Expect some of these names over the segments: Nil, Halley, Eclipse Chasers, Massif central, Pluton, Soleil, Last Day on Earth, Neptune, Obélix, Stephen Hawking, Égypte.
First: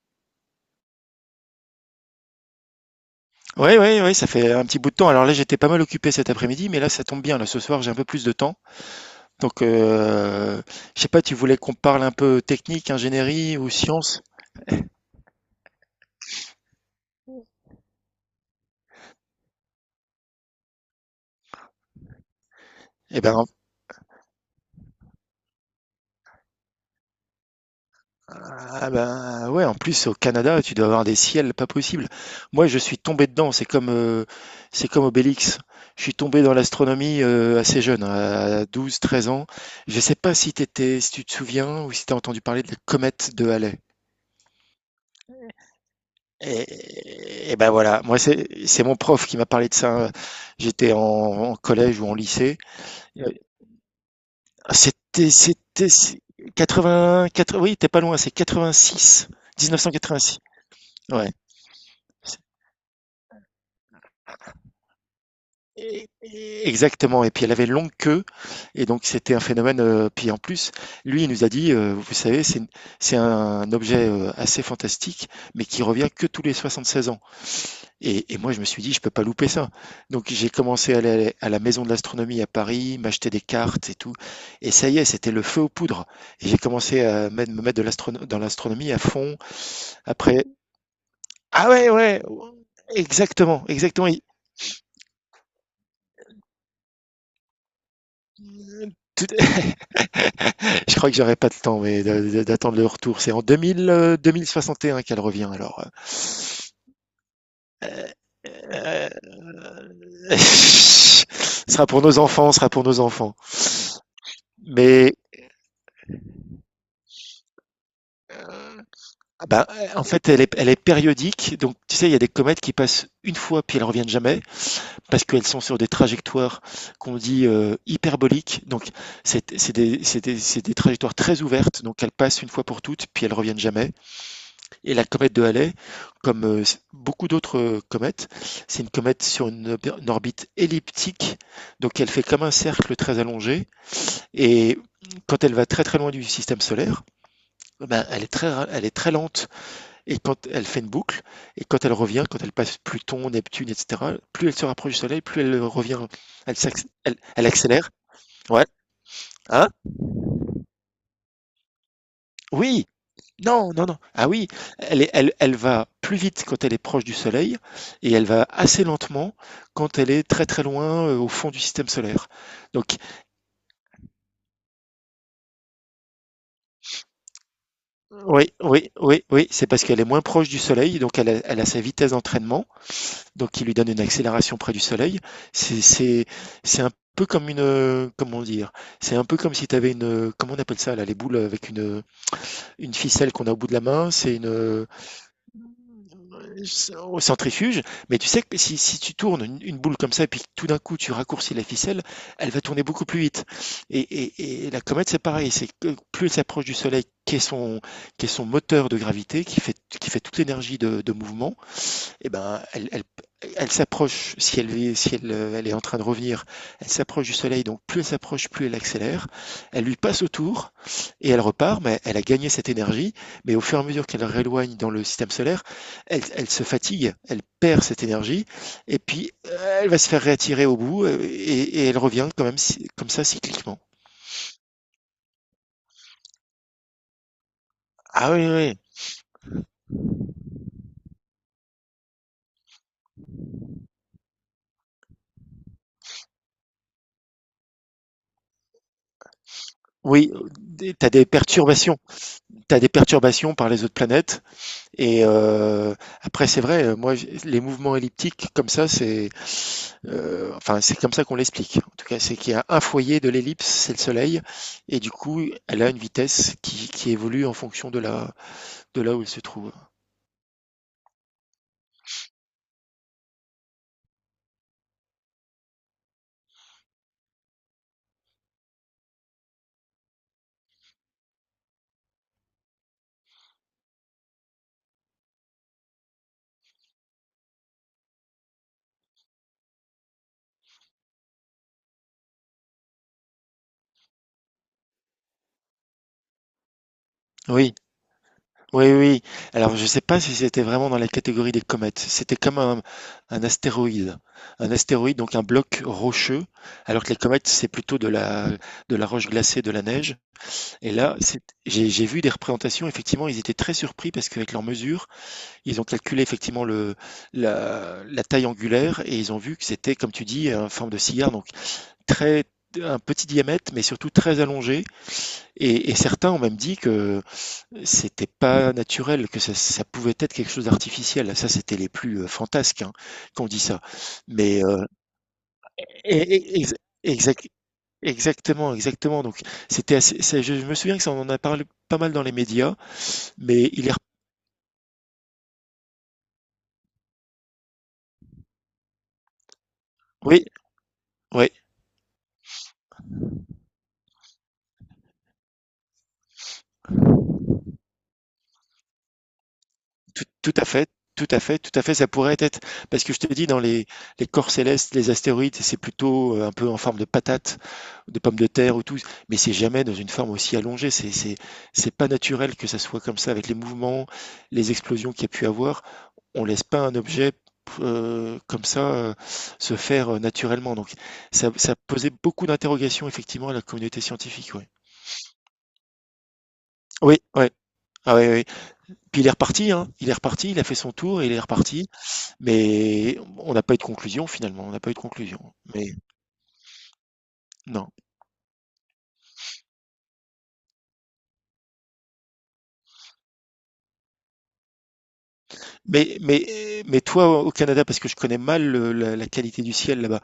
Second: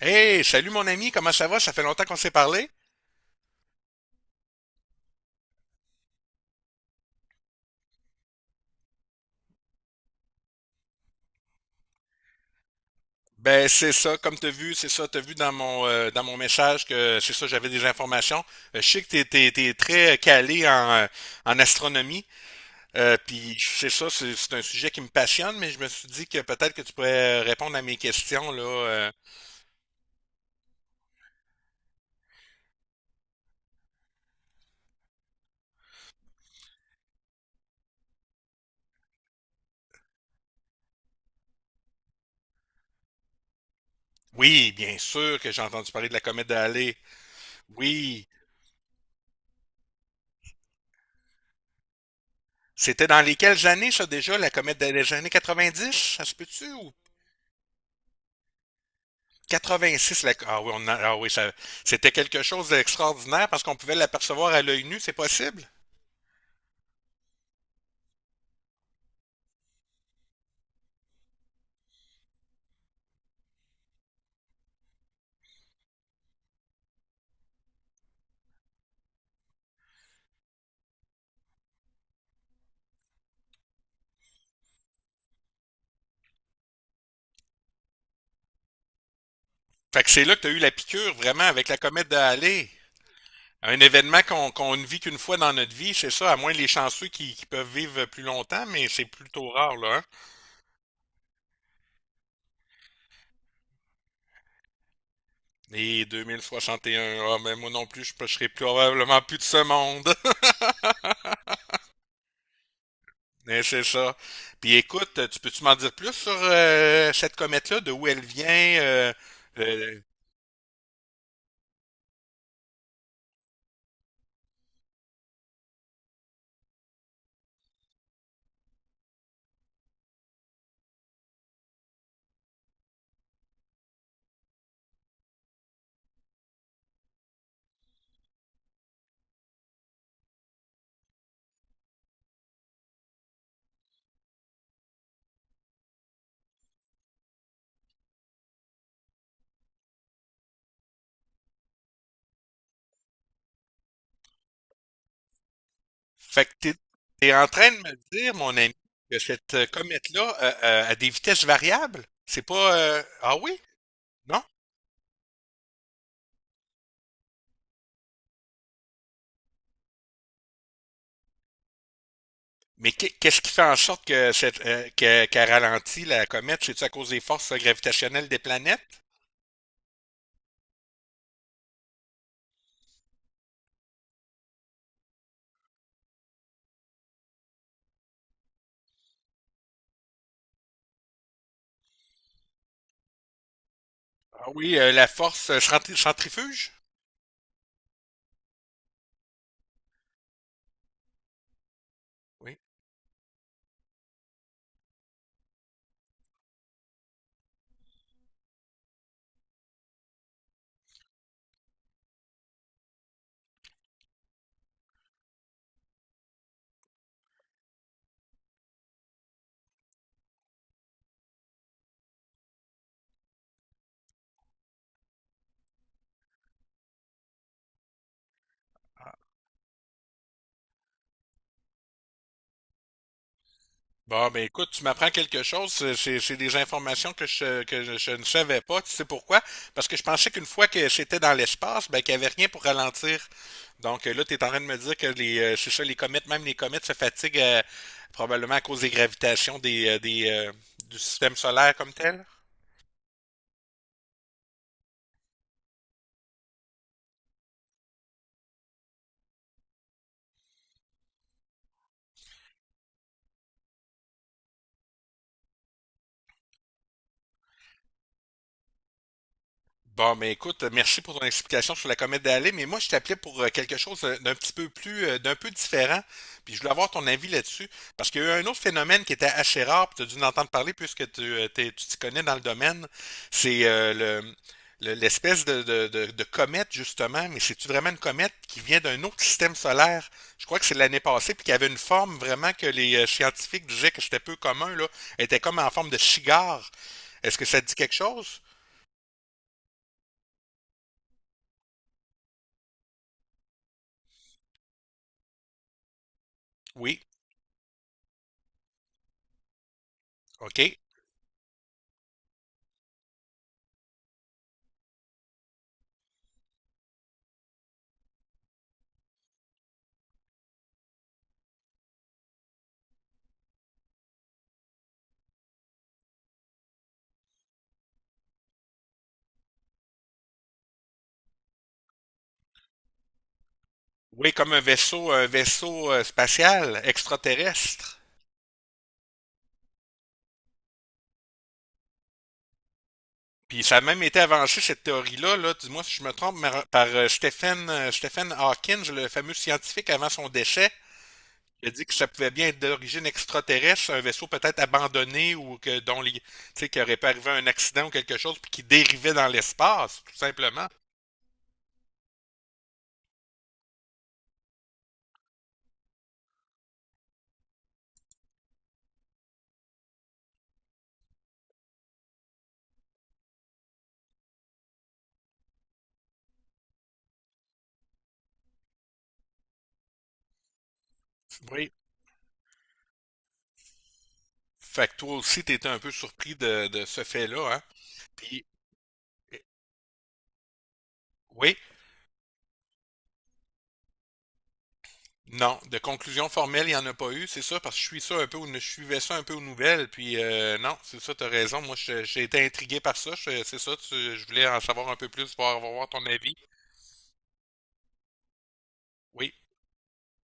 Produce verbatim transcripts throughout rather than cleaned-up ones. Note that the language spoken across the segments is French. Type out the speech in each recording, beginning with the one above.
Hey, salut mon ami, comment ça va? Ça fait longtemps qu'on s'est parlé? Ouais, ouais, ouais, ça fait un petit bout de temps. Alors là, j'étais pas mal occupé cet après-midi, mais là, ça tombe bien. Là, ce soir, j'ai un peu plus de temps. Donc, euh, je sais pas, tu voulais qu'on parle un peu technique, ingénierie Ben ou c'est ça, science? comme t'as vu, c'est ça, t'as vu dans mon euh, dans mon message que c'est ça, j'avais des informations. Euh, je sais que t'es t'es, t'es très calé en, euh, en astronomie, euh, Eh ben, puis c'est ça, c'est, c'est un sujet qui me passionne, mais je me suis dit que peut-être que tu pourrais répondre à mes questions là. ah euh. ben, ouais, en plus, au Canada, tu dois avoir des ciels pas possibles. Moi, je suis tombé dedans. C'est comme, euh, c'est comme Obélix. Je suis tombé dans l'astronomie euh, assez jeune, à douze, treize ans. Je sais pas si t'étais, si tu te souviens ou si t'as entendu parler de la comète de Halley. Oui, bien sûr que j'ai entendu parler de la comète de Halley. Et, et ben voilà, moi Oui, c'est c'est mon prof qui m'a parlé de ça. euh, J'étais en, en collège ou en lycée. c'était dans Euh, les quelles années ça déjà, la comète des années C'était c'était quatre-vingt-dix? c'est Ça se peut-tu? quatre-vingts, quatre-vingts, oui, t'es pas loin, c'est quatre-vingt-six, quatre-vingt-six, la- mille neuf cent quatre-vingt-six. ah oui, on a- ah oui, Ouais. ça- c'était quelque chose d'extraordinaire parce qu'on pouvait l'apercevoir à l'œil nu, c'est possible. et- et- Exactement. Et puis elle avait une longue queue, et donc c'était un phénomène. Euh, puis en plus, lui, il nous a dit, euh, vous savez, c'est c'est un objet euh, assez fantastique, mais qui revient que tous les soixante-seize ans. Et, et moi, je me suis dit, je peux pas louper ça. Donc, j'ai commencé à aller à la maison de l'astronomie à Paris, m'acheter des cartes et tout. Et ça y est, c'était le feu aux poudres. Et j'ai commencé à mettre- me mettre de l'astrono- dans l'astronomie à fond. Fait que c'est là que Après, tu as eu la piqûre, vraiment, avec ah la ouais, comète de ouais, ouais, Halley. exactement, Un exactement. événement Et qu'on qu'on ne vit qu'une fois dans notre vie, c'est ça, à moins les chanceux qui, qui peuvent vivre plus longtemps, mais c'est tout- plutôt rare, là. hein. Je crois que j'aurai pas le temps, mais de- de- d'attendre le retour. C'est en deux mille, euh, deux mille soixante et un qu'elle revient. Alors, Et deux mille soixante et un, ah, mais moi non plus, je ne serai euh, probablement plus de ce monde. ce sera pour nos enfants, ce sera pour nos enfants. Mais c'est ça. Puis écoute, Mais tu peux-tu m'en dire plus sur euh, cette comète-là, de où elle vient, euh, ah bah, euh, en fait, elle est, elle est périodique. Donc, tu sais, il y a des comètes qui passent une fois puis elles reviennent jamais parce qu'elles sont sur des trajectoires qu'on dit euh, hyperboliques. Donc, c'est c'est des, c'est des- c'est des trajectoires très ouvertes. Donc, elles passent une fois pour toutes puis elles reviennent jamais. Et la comète de Halley, comme euh, s- beaucoup d'autres euh, comètes, c'est une comète sur une, ob- une orbite elliptique. Donc, elle fait comme un cercle très allongé. Et quand elle va très très loin du système solaire, eh ben, elle est très, ra- elle est très lente, et quand elle fait une boucle, et quand elle revient, quand elle passe Pluton, Neptune, et cetera, plus elle se rapproche du Soleil, plus elle revient, Fait que elle, t'es, s'acc- elle- t'es en elle train de accélère. me dire, mon Ouais. ami, que cette euh, Hein? comète-là euh, euh, a des vitesses variables? C'est pas... Oui. euh, Ah oui? Non, non, non. Ah Non? oui. Elle, est- elle, elle va plus vite quand elle est proche du Soleil, et elle va assez lentement quand elle est très très loin euh, au fond du système solaire. Mais Donc, qu'est- qu'est-ce qui fait en sorte que cette, euh, que- qu'elle ralentit la comète? C'est-tu à cause des forces euh, gravitationnelles des oui, planètes? oui, oui, oui, c'est parce qu'elle est moins proche du Soleil, donc elle a, elle a sa vitesse d'entraînement, donc qui lui donne une accélération près du Soleil. C'est c'est c'est un peu comme une euh, comment dire, c'est un peu comme si tu avais une euh, comment on appelle ça là, les boules avec une euh, une ficelle qu'on a au bout de la main, c'est une Ah oui, euh, euh, la force euh, centri- centrifuge? au centrifuge. Mais tu sais que si, si tu tournes une, une boule comme ça et puis que tout d'un coup tu raccourcis la ficelle, elle Oui. va tourner beaucoup plus vite. Et, et, et la comète, c'est pareil, c'est que plus elle s'approche du soleil, qui est son qui est son moteur de gravité, qui fait qui fait toute l'énergie de, de mouvement, eh ben, elle, elle, elle s'approche, si, elle est, si elle, euh, elle est en train de revenir, elle s'approche du soleil, donc plus elle s'approche, plus elle accélère. Elle lui passe autour et elle repart, mais elle a gagné cette énergie. Mais au fur et à mesure qu'elle rééloigne dans le système solaire, elle, elle se fatigue, elle perd cette énergie, et puis euh, elle va se faire réattirer au bout, euh, et, et elle revient quand même, si- comme ça, cycliquement. Bon, ben écoute, tu m'apprends quelque chose. C'est c'est- c'est des informations que je, que je, je ne Ah oui, savais oui. pas. Tu sais pourquoi? Parce que je pensais qu'une fois que c'était dans l'espace, ben qu'il n'y avait rien pour ralentir. Donc euh, là, tu es en train de me dire que les, euh, c'est ça, les comètes, même les comètes se fatiguent euh, probablement à cause des gravitations des, euh, des, Oui, euh, tu du as des système solaire comme perturbations. tel? Tu as des perturbations par les autres planètes. Et euh, après, c'est vrai, euh, moi, j- les mouvements elliptiques, comme ça, c'est euh, enfin, c'est comme ça qu'on l'explique. En tout cas, c'est qu'il y a un foyer de l'ellipse, c'est le Soleil, et du coup, elle a une vitesse qui, qui évolue en fonction de là, de là où elle se trouve. Bon, mais écoute, merci pour ton explication sur la comète Halley, mais moi je t'appelais pour euh, quelque chose euh, d'un petit peu plus, euh, d'un peu différent, puis je voulais avoir ton avis là-dessus, parce qu'il y a eu un autre phénomène qui était assez rare, puis tu as dû en entendre parler puisque tu euh, t'es- tu t'y connais dans le domaine, c'est euh, le, le- l'espèce de, de, de- de comète justement, mais c'est-tu vraiment une comète qui vient d'un autre système solaire? Je crois que c'est l'année passée, puis qui avait une forme vraiment que les euh, scientifiques disaient que c'était peu commun, là. Elle était comme en forme de cigare. Est-ce que ça te Oui, dit quelque chose? oui, oui. Alors, je ne sais pas si c'était vraiment dans la catégorie des comètes. C'était comme un, un astéroïde. Un astéroïde, donc un bloc rocheux, Oui, alors que les comètes, c'est plutôt de la, de la roche glacée, de la neige. OK. Et là, c'est- j'ai j'ai vu des représentations, effectivement, ils étaient très surpris parce qu'avec leurs mesures, ils ont calculé effectivement le, la, la taille angulaire, et ils ont vu que c'était, comme tu dis, une forme de cigare, donc très, un petit diamètre, mais surtout très allongé. Et, et certains ont même dit que c'était pas naturel, que ça, ça pouvait être quelque chose d'artificiel. Ça, c'était les plus euh, fantasques, hein, qu'on dit ça. Oui, comme un Mais euh, vaisseau, un vaisseau euh, et- et- ex- spatial exact- extraterrestre. exactement, exactement. Donc, c'était assez, ça- je, je me souviens que ça, on en a parlé pas mal dans les médias, Puis mais ça a il est, rep- même été avancé, cette théorie-là, là, dis-moi si je me trompe, mar- par euh, Stephen, euh, Stephen Hawking, le fameux scientifique avant son oui, décès. ouais, Il a dit que ça pouvait bien être d'origine extraterrestre, un vaisseau peut-être abandonné ou que dont les, tu sais, qu'il aurait pas arrivé un accident ou quelque chose, puis qui dérivait dans l'espace, tout tout, tout à simplement. fait, tout à fait, tout à fait. Ça pourrait être, parce que je te dis, dans les, les corps célestes, les astéroïdes, c'est plutôt euh, un peu en forme de patate, de pommes de terre ou tout, mais c'est jamais dans une forme aussi allongée. C'est c'est c'est pas naturel que ça soit comme ça avec les mouvements, les explosions qu'il y a pu avoir. On laisse pas un objet euh, comme ça, euh, se faire euh, naturellement. Donc ça, Oui. ça posait beaucoup d'interrogations effectivement à la communauté scientifique. Ouais. Fait que toi aussi, t'étais un peu surpris de, de ce Oui, ouais. fait-là, hein? Ah ouais, Puis, ouais. Puis il est eh, reparti, hein. Il est reparti, il a fait son tour et il est oui. reparti. Mais on n'a pas eu de conclusion finalement, on n'a pas eu de conclusion. Non, de Mais conclusion formelle, il n'y en a pas eu, c'est ça, parce que je non. suis ça un peu, aux- je suivais ça un peu aux nouvelles, puis euh, non, c'est ça, t'as raison. Moi, je- j'ai été intrigué par ça, je- c'est ça, tu- je voulais en savoir un peu plus, voir, voir ton Mais avis. mais mais toi, au Canada, parce que je connais mal le- la la Oui, qualité du ciel là-bas.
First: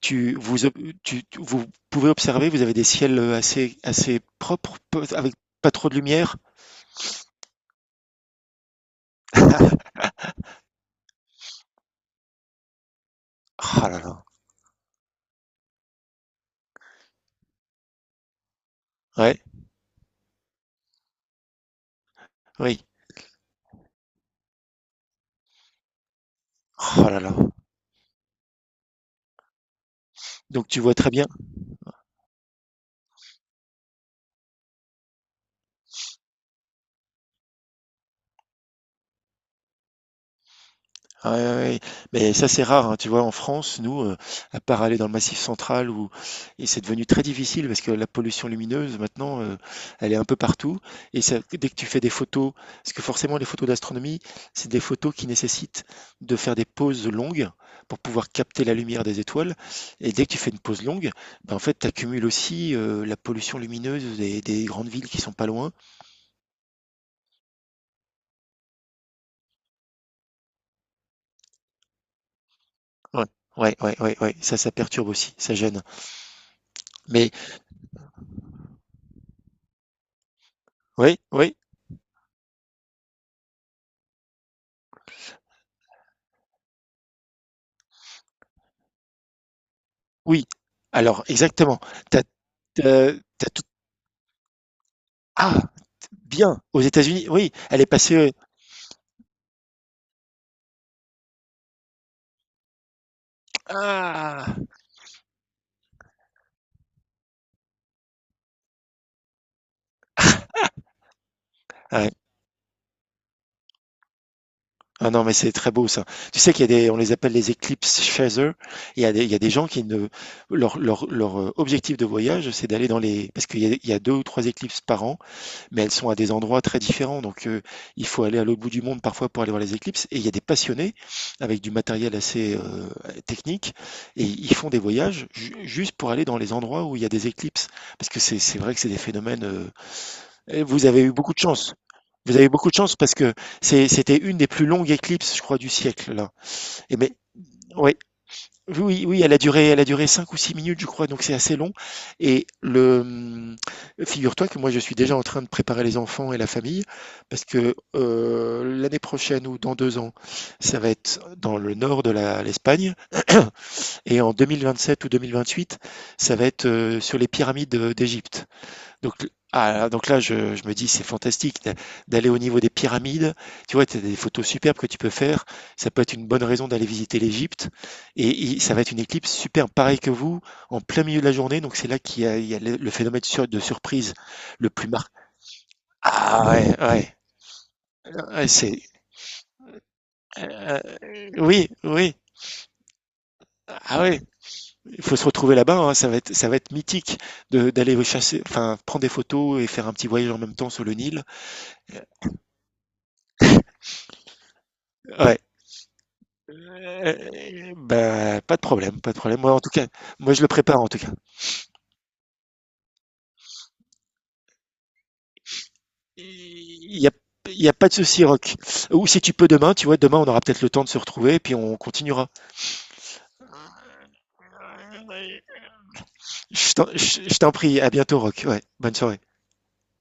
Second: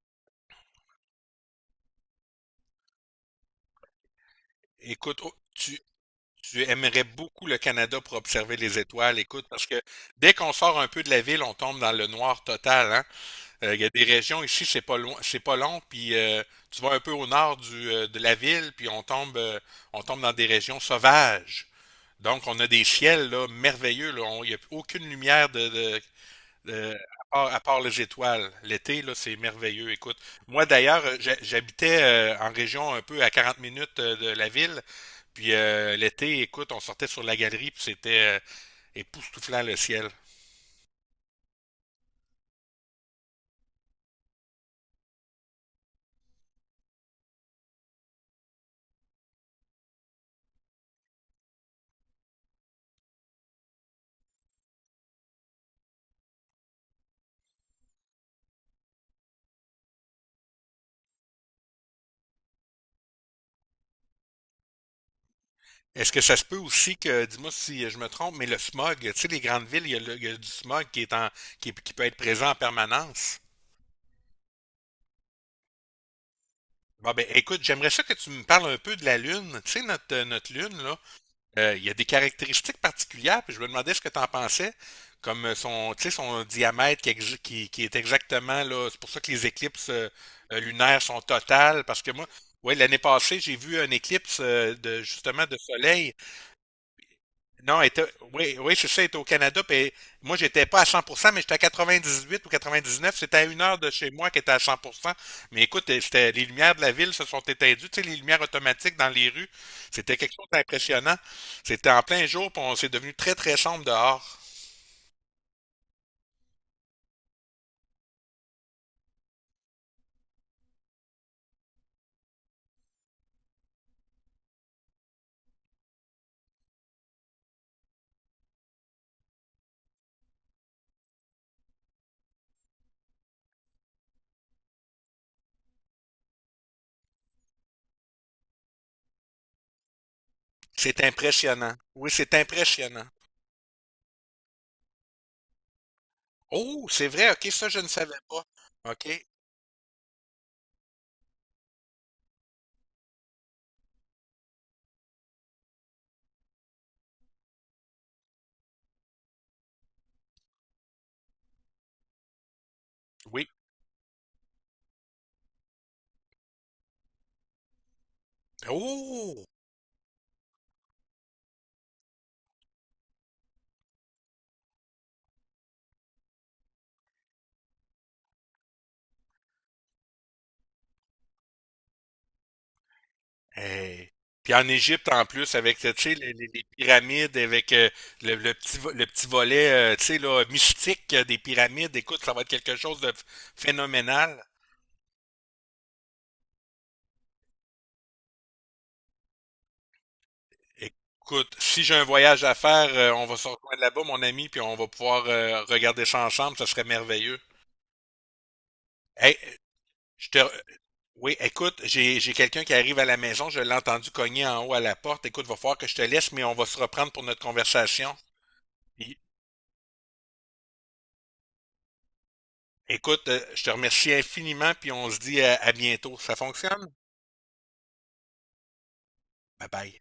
Tu, vous, ob- tu, tu- vous pouvez observer, vous avez des ciels euh, assez, assez propres, peu- écoute, oh, avec pas tu, trop de lumière. tu aimerais beaucoup le Canada pour observer les étoiles, écoute, parce que dès qu'on sort un peu de la ville, on tombe dans le noir total, hein. Euh, Il y Ah a là des là. régions ici, c'est pas loin, c'est pas long, puis euh, tu vas un peu au nord du, euh, de la ville, puis on tombe, Ouais, euh, on tombe dans des régions sauvages. Donc, on a des oui. ciels là, merveilleux. Là. On- Il n'y a aucune lumière de, de- de- Ah là à là. part, à part les étoiles. L'été, là, c'est merveilleux. Écoute, moi Donc tu vois d'ailleurs, très euh, bien. j'ha- j'habitais euh, en région un peu à quarante minutes euh, de la ville. Puis euh, l'été, écoute, on sortait sur la galerie, puis c'était euh, époustouflant le ciel. Ah ouais, ouais. Mais ça, c'est rare, hein. Tu vois, en France, nous, euh, à part aller dans le Massif central, où et c'est devenu très difficile parce que la pollution lumineuse, maintenant, euh, elle est un peu partout. Et ça, dès que tu fais des photos, parce que forcément, les photos d'astronomie, c'est des photos qui nécessitent de faire des pauses longues pour pouvoir capter la lumière des étoiles. Et dès que tu fais une pause longue, ben, en fait, tu accumules aussi euh, la pollution lumineuse des, des grandes villes qui sont pas loin. Est-ce que ça se peut aussi que, dis-moi si je me trompe, mais le smog, tu sais, les grandes villes, il y a, le- il y a du smog qui est en, qui, qui peut être présent en Ouais, permanence. ouais, ouais, ouais, ouais. Ça, ça perturbe aussi, ça gêne. Bon, ben, Mais écoute, j'aimerais ça que tu me parles un peu de la Lune. Tu sais, notre, euh, notre Lune, là. oui, oui. Euh, il y a des caractéristiques particulières, puis je me demandais ce que tu en pensais, comme euh, son, tu sais, son diamètre qui, exi- qui, qui est exactement là. C'est pour ça que les éclipses euh, Oui, euh, lunaires sont alors exactement. totales, parce que T'as moi, ouais, l'année as passée, tu j'ai tout vu un éclipse euh, de justement de ah! soleil. Bien, aux États-Unis, oui, Non, elle elle est était, passée. Heu oui, oui, c'est ça, elle était au Canada. Puis moi, j'étais pas à cent pour cent, mais j'étais à quatre-vingt-dix-huit ou quatre-vingt-dix-neuf. C'était à une heure de chez moi qui Ah! était à cent pour cent. Mais écoute, c'était, les lumières de la ville se sont éteindues, tu sais, les lumières automatiques dans les rues. C'était quelque chose d'impressionnant. C'était en Ouais. plein jour, puis on s'est devenu très, très sombre dehors. Ah non, mais c'est très beau ça. Tu sais qu'il y a des on les appelle les Eclipse Chasers. Il y a des il y a des gens qui ne leur leur leur, heu, objectif de voyage, c'est d'aller dans les parce qu'il y a il y a deux ou trois éclipses par an, mais elles sont à des endroits très différents. Donc, euh, il faut aller à l'autre bout du monde parfois pour aller voir les éclipses. Et il y a des passionnés avec du matériel assez euh, technique, et ils font des voyages ju- juste pour aller dans les endroits où il y a des éclipses. Parce que c'est c'est vrai que c'est des phénomènes, euh, et vous C'est avez eu beaucoup de impressionnant. chance. Oui, c'est Vous avez eu beaucoup de chance impressionnant. parce que c'est- c'était une des plus longues éclipses, je crois, du siècle là. Oh, Et c'est mais vrai, ok, ça, je ne ouais, savais pas. oui, Ok, oui, elle a duré, elle a duré cinq ou six minutes, je crois, donc c'est assez long. Et le, hum, figure-toi que moi, je suis déjà en train de préparer les enfants et la famille, parce que euh, l'année prochaine ou dans deux ans, ça va être dans le nord de la- l'Espagne, oui. et en deux mille vingt-sept ou deux mille vingt-huit, ça va être euh, sur les pyramides euh, d'Égypte. Donc, Oh! ah, donc là, je, je me dis, c'est fantastique d'a- d'aller au niveau des pyramides. Tu vois, tu as des photos superbes que tu peux faire. Ça peut être une bonne raison d'aller visiter l'Égypte. Et, il- ça va être une éclipse superbe, pareil que vous, en plein milieu de la journée. Donc c'est là qu'il y a, il y a le, le phénomène de sur- de Hey. surprise Puis en le plus Égypte, marqué. en plus, avec tu sais, les, les- Ah les ouais, ouais, pyramides, avec euh, le, ouais, le petit, c'est... vo- le petit volet euh, tu sais, là, euh, mystique euh, des oui, pyramides, oui. écoute, ça va être quelque chose de ph- Ah ouais, phénoménal. il faut se retrouver là-bas, hein, ça va être, ça va être mythique de, d'aller chasser, enfin, prendre des photos et faire un petit voyage en même temps sur le Nil. Écoute, si j'ai un voyage à faire, euh, on va se rejoindre là-bas, mon ami, puis on va pouvoir Ouais. euh, regarder ça ensemble, ça serait merveilleux. Euh, Bah, pas de problème, pas de Hey, problème. Moi, en tout cas, je moi, te... je le prépare, en tout cas. Oui, écoute, j'ai, j'ai quelqu'un qui arrive à la maison, je l'ai entendu cogner en haut à la porte. Écoute, va falloir que je te laisse, mais on va se Il n'y reprendre a, pour notre il y a pas de conversation. souci, Rock. Ou Puis si tu peux demain, tu vois, demain, on aura peut-être le temps de se retrouver, puis on continuera. écoute, euh, je te remercie infiniment, puis on se dit à, à bientôt. Ça Je t'en fonctionne? je- je t'en prie, à bientôt, Rock. Ouais, bonne soirée. Bye bye.